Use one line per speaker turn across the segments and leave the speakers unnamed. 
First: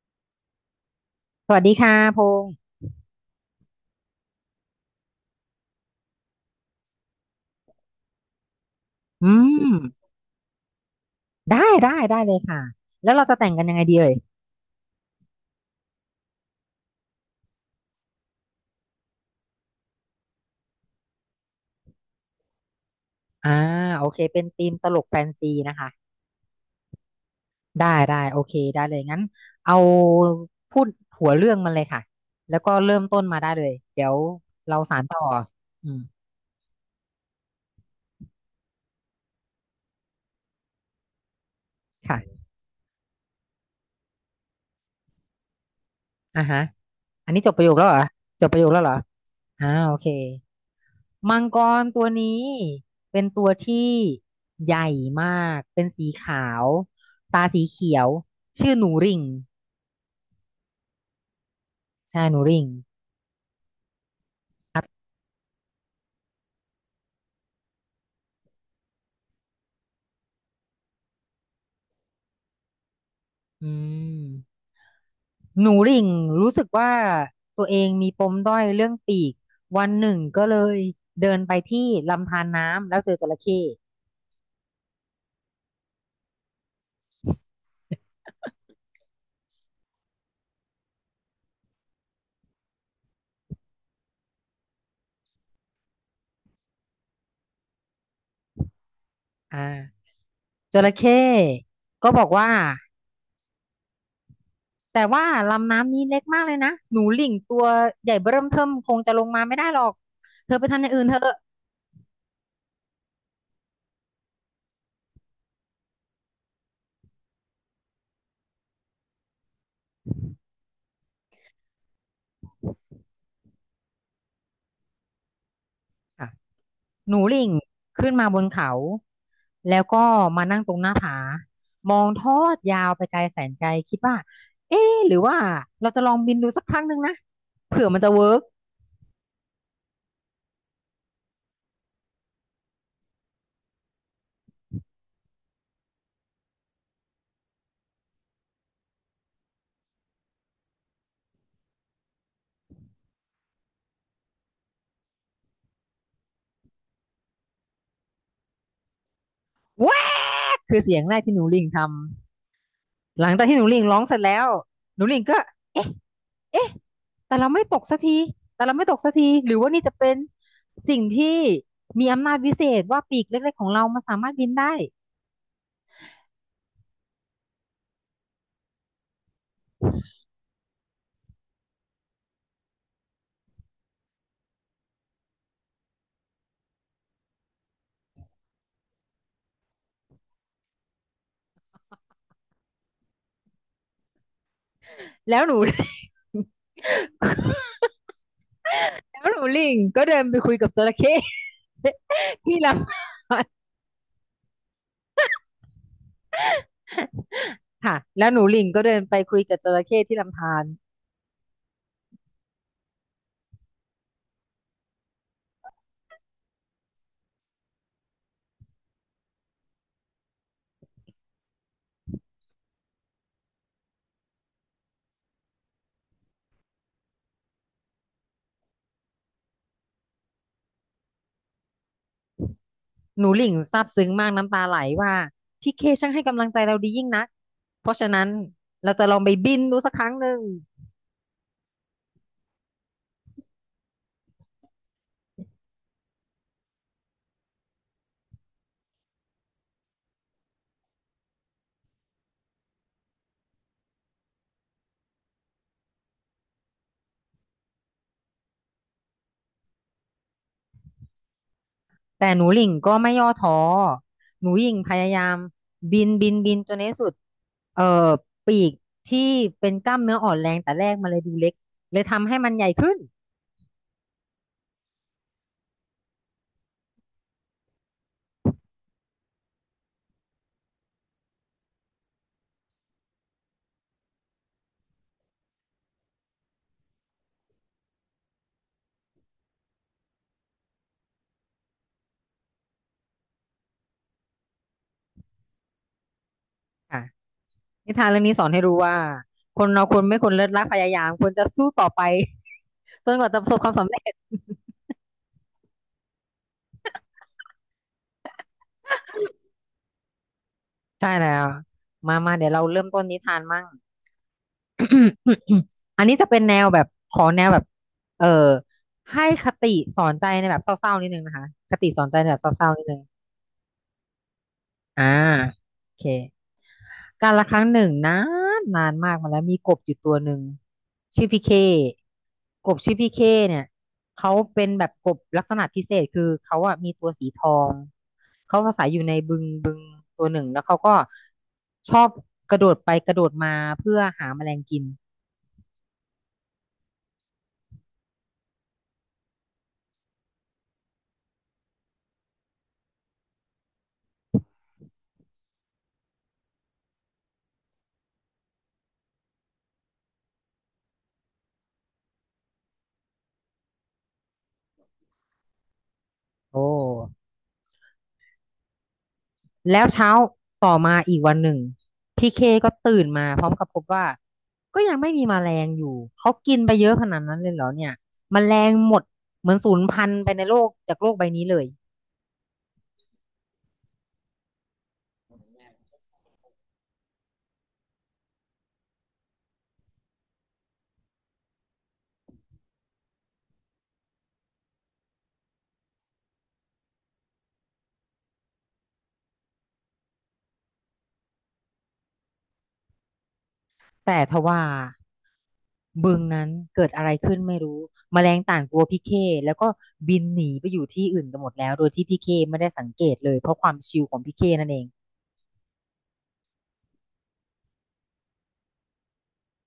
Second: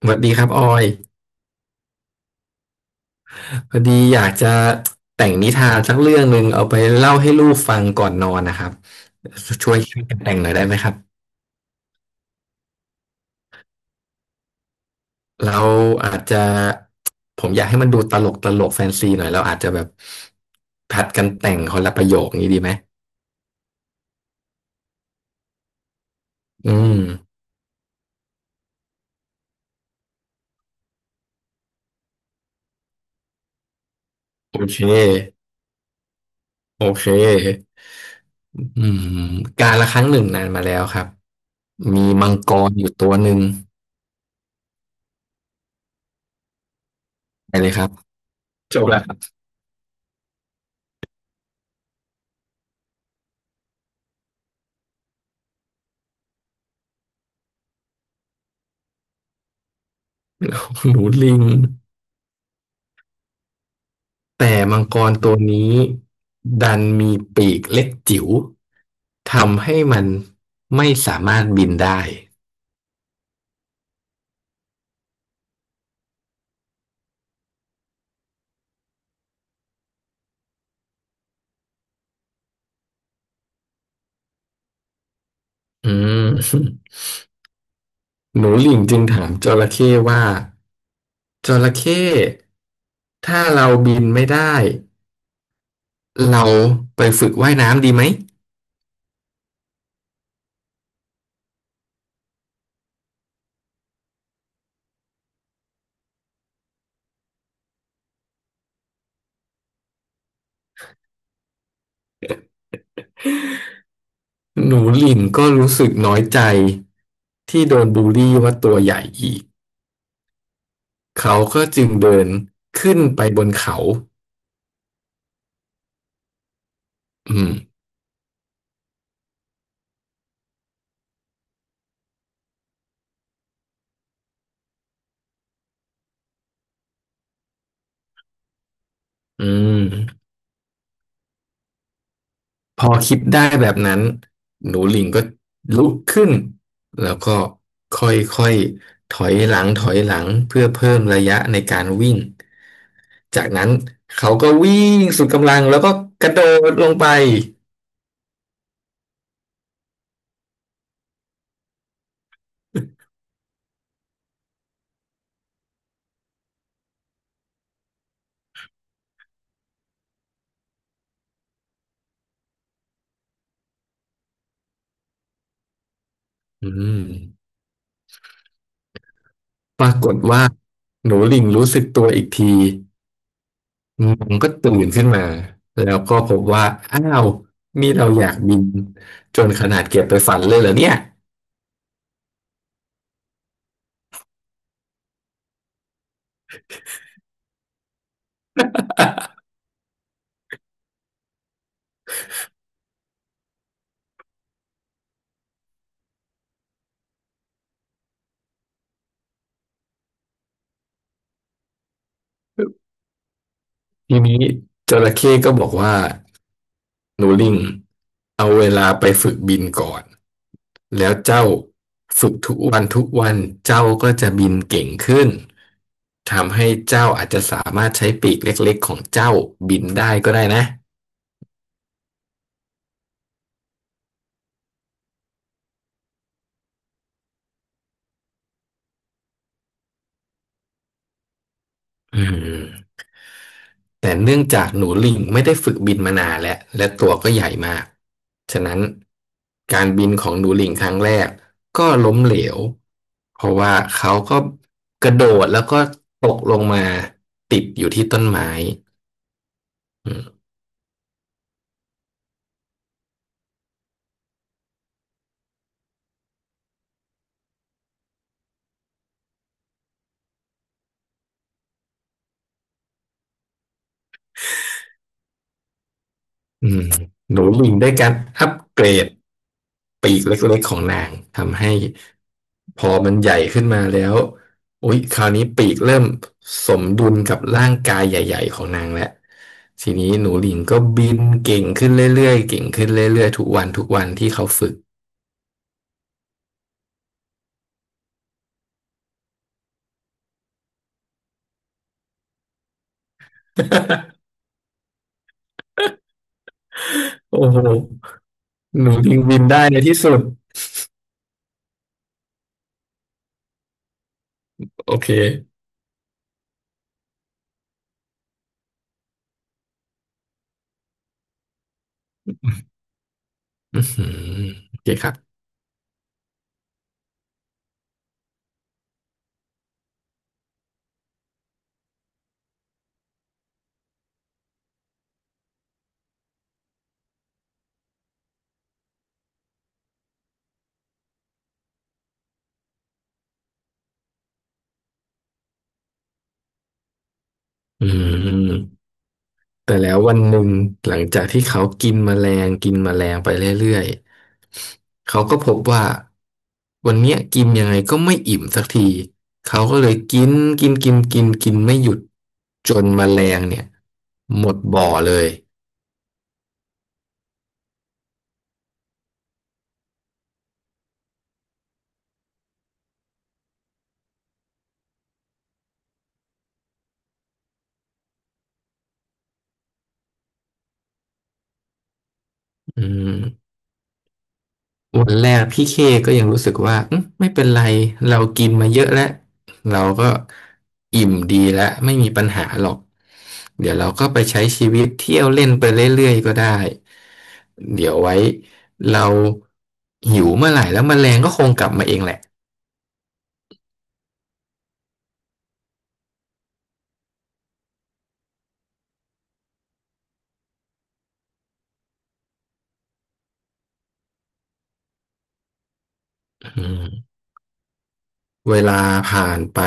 สวัสดีครับออย
สวัสดีค่ะพงษ์
พอดีอยากจะแต่งนิทานสักเรื่องหนึ่งเอาไปเล่าให้ลูกฟังก่อนนอนนะครับ
อื
ช่วย
ม
กันแต่งหน่อยได้ไหมครับ
ได้เลยค่ะแล้วเราจะแต่งกันยังไงดีเอ่ย
เราอาจจะผมอยากให้มันดูตลกตลกแฟนซีหน่อยเราอาจจะแบบผัดกันแต่งคนละประโยคนี้ดีไหม
อ่าโอเคเป็นธีมตลกแฟนซีนะคะ
อืม
ได้ได้โอเคได้เลยงั้นเอาพูดหัวเรื่องมันเลยค่ะแล้วก็เริ่มต้นมาได้เลยเดี๋ยว
โอเค
เราสานต่ออืม
โอเคอืมการละครั้งหนึ่งนานมาแล้วครับมี
ค่ะ
มังกรอยู่ตัวหนึ่ง
อ่าฮะอันนี้จ
ไป
บประ
เล
โย
ย
ค
ค
แล้
รั
ว
บ
เหรอจบประโยค
จ
แล้ว
บ
เหรอ
แล้วครับ
อ่าโอเคมังกรตัวนี้เป็นตัวที่ใหญ่มากเป็นสีขาวตาสีเขียวชื่อหนูริ่ง
หนูลิง
ใช่หนูริ่ง
แต่มังกรตัวนี้ดันมีปีกเล็กจิ๋วทำให้มันไม่สามารถบินได้
อืมหนูริ่งรู้สึกว่าตัวเองมีปมด้อยเรื่องปีก วันหนึ่งก็เลยเดินไปที่ลำธารน้ำแล้วเจอจระเข้
อืม หนูหลิงจึงถามจระเข้ว่าจระเข้ถ้าเราบินไม่ได้เราไปฝึกว่ายน้ำดีไหม
อ่าจระเข้ก็บอกว่าแต่ว่าลำน้ำนี้เล็กมากเลยนะ หนูริ่งตัวใหญ่เบ้อเริ่มเทิ่มคงจะลงมาไม่ได้หรอก เธอไปทำอย่างอื่นเถอ
หนูหลิงก็รู้สึกน้อยใจที่โดนบูลลี่ว่าตัวใหญ่อีกเขาก็จึงเดินขึ้นไปบนเขา
ะ หนู
อื
หลิ่ง
ม
ขึ้นมาบนเขาแล้วก็มานั่งตรงหน้าผามองทอดยาวไปไกลแสนไกลคิดว่าเอ๊ะหรือว่าเราจะลองบินดูสักครั้งหนึ่งนะเผื่อมันจะเวิร์ก
อืม พอคิดได้แบบนั้นหนูลิงก็ลุกขึ้นแล้วก็ค่อยๆถอยหลังเพื่อเพิ่มระยะในการวิ่งจากนั้นเขาก็วิ่งสุดกำลังแล้วก็กระโดดลงไป
แวกคือเสียงแรกที่หนูหลิ่งทำหลังจากที่หนูหลิ่งร้องเสร็จแล้วหนูหลิ่งก็เอ๊ะเอ๊ะแต่เราไม่ตกสักทีแต่เราไม่ตกสักทีหรือว่านี่จะเป็นสิ่งที่มีอำนาจวิเศษว่าปีกเล็กๆของเรามันสามารถบินได้
อืมปรากฏว่าหนูลิงรู้สึกตัวอีกทีมันก็ตื่นขึ้นมาแล้วก็พบว่าอ้าวนี่เราอยากบินจนขนาดเก็บไปฝันเลยเหรอเนี่ย
แล้วหนู แล้วหนูหลิงก็เดินไปคุยกับจระเข้ ที่ล ค่ะแล้วหนูหลิ่งก็เดินไปคุยกับจระเข้ที่ลำธาร
ทีนี้จระเข้ก็บอกว่า นูริ่งเอาเวลาไปฝึกบินก่อน แล้วเจ้าฝึกทุกวัน เจ้าก็จะบินเก่งขึ้น ทำให้เจ้าอาจจะสามารถใช้ปีกเล็กๆของเจ้าบินได้ก็ได้นะ
หนูหลิ่งซาบซึ้งมากน้ำตาไหลว่าพี่เคช่างให้กำลังใจเราดียิ่งนักเพราะฉะนั้นเราจะลองไปบินดูสักครั้งหนึ่ง
อืมแต่เนื่องจากหนูลิงไม่ได้ฝึกบินมานานแล้วและตัวก็ใหญ่มาก ฉะนั้นการบินของหนูลิงครั้งแรกก็ล้มเหลว เพราะว่าเขาก็กระโดดแล้วก็ตกลงมาติดอยู่ที่ต้นไม้อืม
แต่หนูหลิ่งก็ไม่ย่อท้อหนูหลิ่งพยายามบินบินบินจนในที่สุดเอ่อปีกที่เป็นกล้ามเนื้ออ่อนแรงแต่แรกมันเลยดูเล็กเลยทำให้มันใหญ่ขึ้น
อืมหนูบินได้การอัปเกรดปีกเล็กๆของนางทำให้พอมันใหญ่ขึ้นมาแล้วอุ๊ยคราวนี้ปีกเริ่มสมดุลกับร่างกายใหญ่ๆของนางแล้วทีนี้หนูหลิงก็บินเก่งขึ้นเรื่อยๆเก่งขึ้นเรื่อยๆทุกวันที่เขาฝึก
ค่ะนิทานเรื่องนี้สอนให้รู้ว่าคนเราควรไม่ควรเลิกรักพยายามควรจะสู้ต่อไป จนกว่าจะประสบความสำเร็จ
โอ้โหหนูหลิงบินได้ในที่สุด
ใช่แล้ว มามาเดี๋ยวเราเริ่มต้นนิทานมั่ง
โอเค
อันนี้จะเป็นแนวแบบขอแนวแบบ เออ ให้คติสอนใจในแบบเศร้าๆนิดนึงนะคะ คติสอนใจในแบบเศร้าๆนิดนึง
อือหือโอเค
อ่า
ครับ
โอเคการละครั้งหนึ่งนานนานมากมาแล้วมีกบอยู่ตัวหนึ่งชื่อพี่เคกบชื่อพี่เคเนี่ยเขาเป็นแบบกบลักษณะพิเศษคือเขาอะมีตัวสีทองเขาอาศัยอยู่ในบึงบึงตัวหนึ่งแล้วเขาก็ชอบกระโดดไปกระโดดมาเพื่อหาแมลงกิน
อืม แต่แล้ววันหนึ่งหลังจากที่เขากินแมลงไปเรื่อยๆเขาก็พบว่าวันเนี้ยกินยังไงก็ไม่อิ่มสักทีเขาก็เลยกินกินกินกินกินไม่หยุดจนแมลงเนี่ยหมดบ่อเลย
โอ้ แล้วเช้าต่อมาอีกวันหนึ่งพี่เคก็ตื่นมาพร้อมกับพบว่าก็ยังไม่มีแมลงอยู่ เขากินไปเยอะขนาดนั้นเลยเหรอเนี่ยแมลงหมดเหมือนสูญพันธุ์ไปในโลกจากโลกใบนี้เลย
อืม วันแรกพี่เคก็ยังรู้สึกว่าอืมไม่เป็นไรเรากินมาเยอะแล้วเราก็อิ่มดีแล้วไม่มีปัญหาหรอกเดี๋ยวเราก็ไปใช้ชีวิตเที่ยวเล่นไปเรื่อยๆก็ได้เดี๋ยวไว้เราหิวเมื่อไหร่แล้วแมลงก็คงกลับมาเองแหละ
แต่ทว่าบึงนั้นเกิดอะไรขึ้นไม่รู้แมลงต่างกลัวพี่เคแล้วก็บินหนีไปอยู่ที่อื่นกันหมดแล้วโดยที่พี่เคไม่ได้สังเกตเลยเพราะความชิลของพี่เคนั่นเอง
อืม เวลาผ่านไป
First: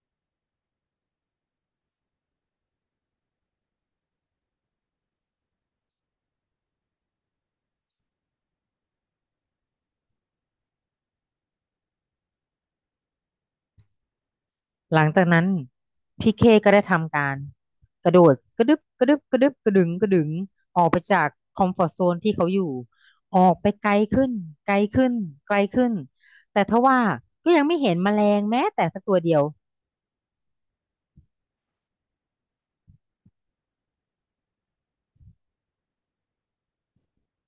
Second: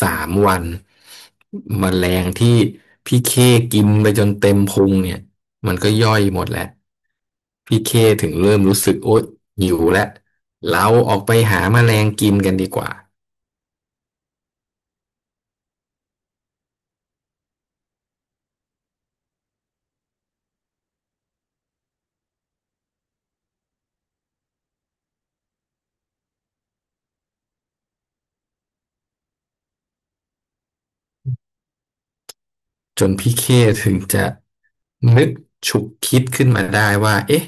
3 วันแมลงที่พี่เคกินไปจนเต็มพุงเนี่ยมันก็ย่อยหมดแล้วพี่เคถึงเริ่มรู้สึกโอ๊ยหิวแล้วเราออกไปหาแมลงกินกันดีกว่า
หลังจากนั้นพี่เคก็ได้ทำการกระโดดกระดึบกระดึบกระดึบกระดึงกระดึงออกไปจากคอมฟอร์ z โซนที่เขาอยู่ออกไปไกลขึ้นไกลขึ้นไกลขึ้นแต่ทว่าก็ยังไม่เห็นแมลงแม้แต่สักตัวเดียว
จนพี่เคถึงจะนึกฉุกคิดขึ้นมาได้ว่าเอ๊ะ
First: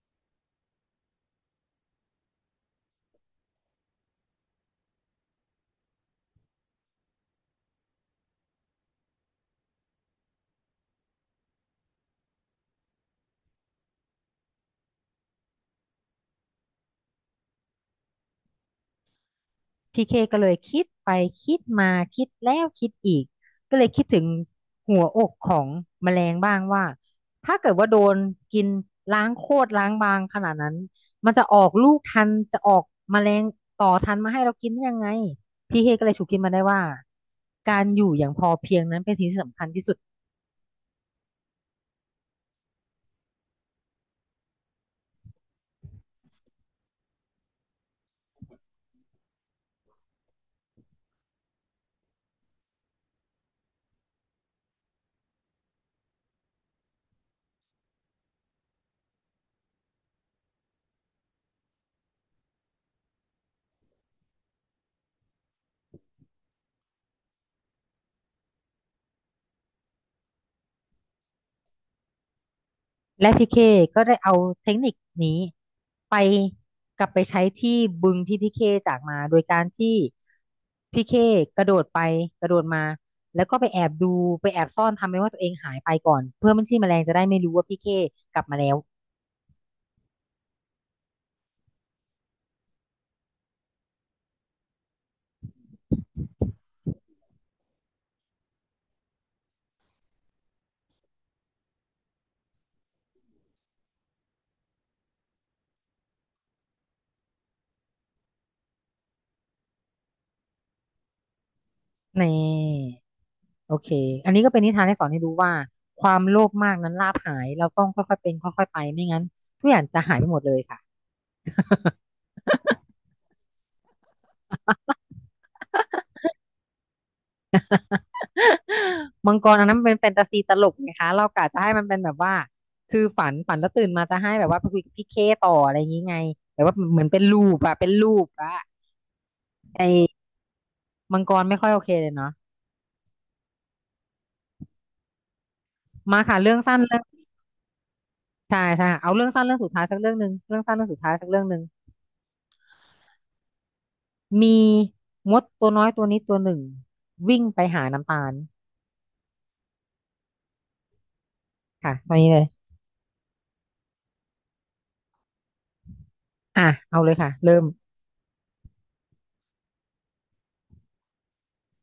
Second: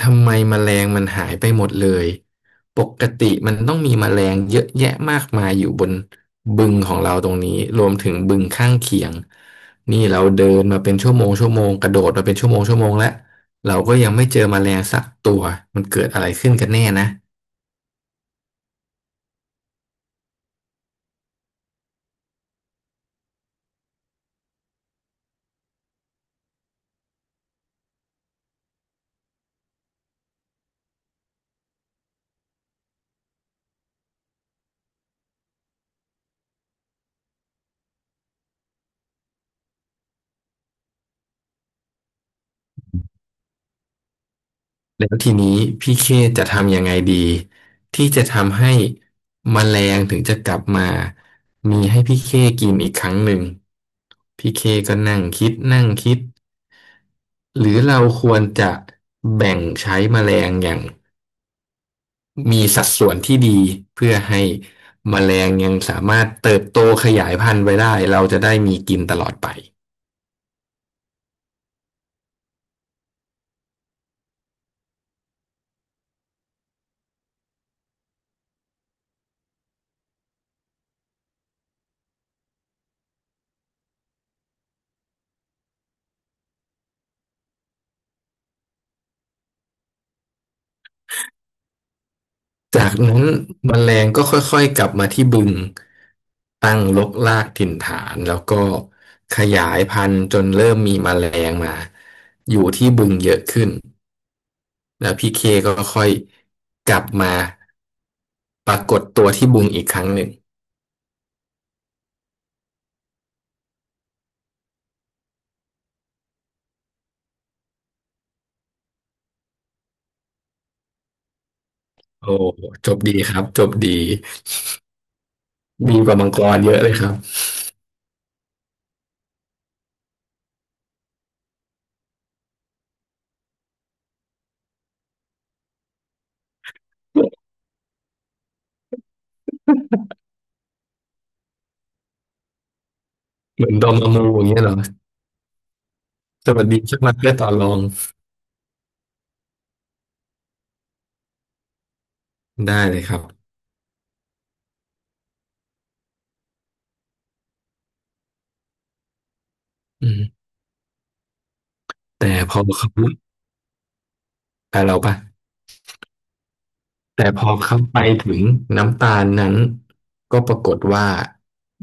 ทำไมแมลงมันหายไปหมดเลยปกติมันต้องมีแมลงเยอะแยะมากมายอยู่บนบึงของเราตรงนี้รวมถึงบึงข้างเคียงนี่เราเดินมาเป็นชั่วโมงกระโดดมาเป็นชั่วโมงแล้วเราก็ยังไม่เจอแมลงสักตัวมันเกิดอะไรขึ้นกันแน่นะ
พี่เคก็เลยคิดไปคิดมาคิดแล้วคิดอีกก็เลยคิดถึงหัวอกของแมลงบ้างว่าถ้าเกิดว่าโดนกินล้างโคตรล้างบางขนาดนั้นมันจะออกลูกทันจะออกแมลงต่อทันมาให้เรากินได้ยังไงพีเคก็เลยฉุกคิดมาได้ว่าการอยู่อย่างพอเพียงนั้นเป็นสิ่งที่สำคัญที่สุด
แล้วทีนี้พี่เคจะทำยังไงดีที่จะทำให้แมลงถึงจะกลับมามีให้พี่เคกินอีกครั้งหนึ่งพี่เคก็นั่งคิด หรือเราควรจะแบ่งใช้แมลงอย่างมีสัดส่วนที่ดีเพื่อให้แมลงยังสามารถเติบโตขยายพันธุ์ไปได้เราจะได้มีกินตลอดไป
และพีเคก็ได้เอาเทคนิคนี้ไปกลับไปใช้ที่บึงที่พีเคจากมาโดยการที่พีเคกระโดดไปกระโดดมาแล้วก็ไปแอบดูไปแอบซ่อนทำเป็นว่าตัวเองหายไปก่อนเพื่อมันที่แมลงจะได้ไม่รู้ว่าพีเคกลับมาแล้ว
จากนั้นแมลงก็ค่อยๆกลับมาที่บึงตั้งรกรากถิ่นฐานแล้วก็ขยายพันธุ์จนเริ่มมีแมลงมาอยู่ที่บึงเยอะขึ้นแล้วพี่เคก็ค่อยกลับมาปรากฏตัวที่บึงอีกครั้งหนึ่ง
นี่โอเคอันนี้ก็เป็นนิทานที่สอนให้รู้ว่าความโลภมากนั้นลาภหายเราต้องค่อยๆเป็นค่อยๆไปไม่งั้นทุกอย่างจะหายไปหมดเลยค่ะ
โอ้ จบดีครับ จบดีดีกว่ามังกรเยอะเลยครับ
มังกรอันนั้นมันเป็นแฟนตาซีตลกไงคะเรากะจะให้มันเป็นแบบว่าคือฝันฝันแล้วตื่นมาจะให้แบบว่าไปคุยกับพี่เคต่ออะไรอย่างงี้ไงแบบว่าเหมือนเป็นลูปอะเป็นลูปอะไอ้มังกรไม่ค่อยโอเคเลยเนาะ
เหมือนดอมอมูอย่างเงี้ยเหรอ
มาค่ะ
ส
เรื่อง
วัส
สั้
ดี
นเรื่
ชั
อ
ก
ง
มาเพื่อต่อรอง
ใช่ใช่เอาเรื่องสั้นเรื่องสุดท้ายสักเรื่องหนึ่งเรื่องสั้นเรื่องสุดท้ายสักเรื่องหนึ่ง
ได้เลยครับ
มีมดตัวน้อยตัวนี้ตัวหนึ่งวิ่งไปหาน้ำตาล
อืม
ค่ะตอนนี้
แต่
เลย
พอเขาแต่เราปะ
อ่ะเอาเลย
แต่
ค่ะ
พอ
เริ่ม
เขาไปถึงน้ำตาลนั้นก็ปรากฏว่า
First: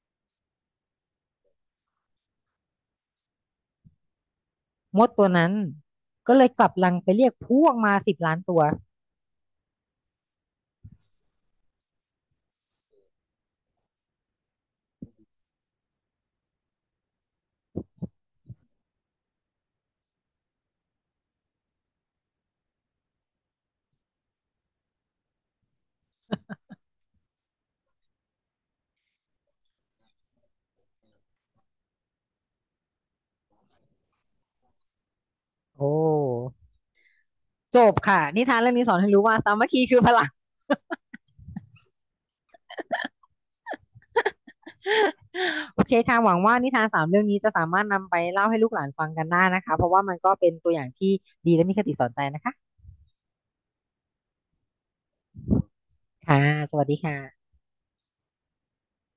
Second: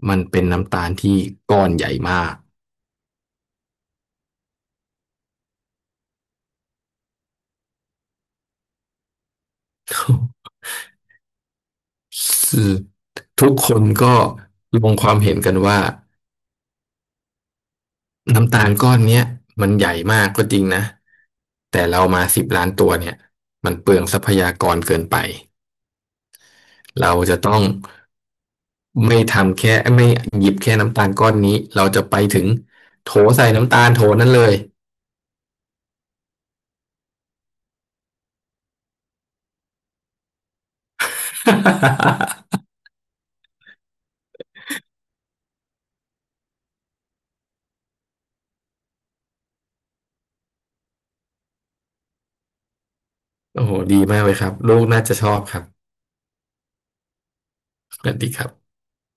มันเป็นน้ำตาลที่ก้อนใหญ่มาก
มดตัวนั้นก็เลยกลับรังไปเรียกพวกมา10,000,000ตัว
ทุกคนก็ลงความเห็นกันว่า น้ำตาลก้อนเนี้ยมันใหญ่มากก็จริงนะแต่เรามา10,000,000ตัวเนี่ยมันเปลืองทรัพยากรเกินไปเราจะต้องไม่ทำแค่ไม่หยิบแค่น้ำตาลก้อนนี้เราจะไปถึงโถใส่น้ำตาลโถนั้นเลย
โอ้ จบค่ะนิทานเรื่องนี้สอนให้รู้ว่าสามัคคีคือพลัง โอเคค่ะหวังว่านิทานสามเรื่องนี้จะสามารถนำไปเล่าให้ลูกหลานฟังกันได้นะคะเพราะว่ามันก็เป็นตัวอย่างที่ดีและมีคติสอนใจนะคะ
โอ้โหดีมากเลยครับลูกน่าจะชอบครับ
ค่ะสวัสดีค่ะ
สวัสดีครับ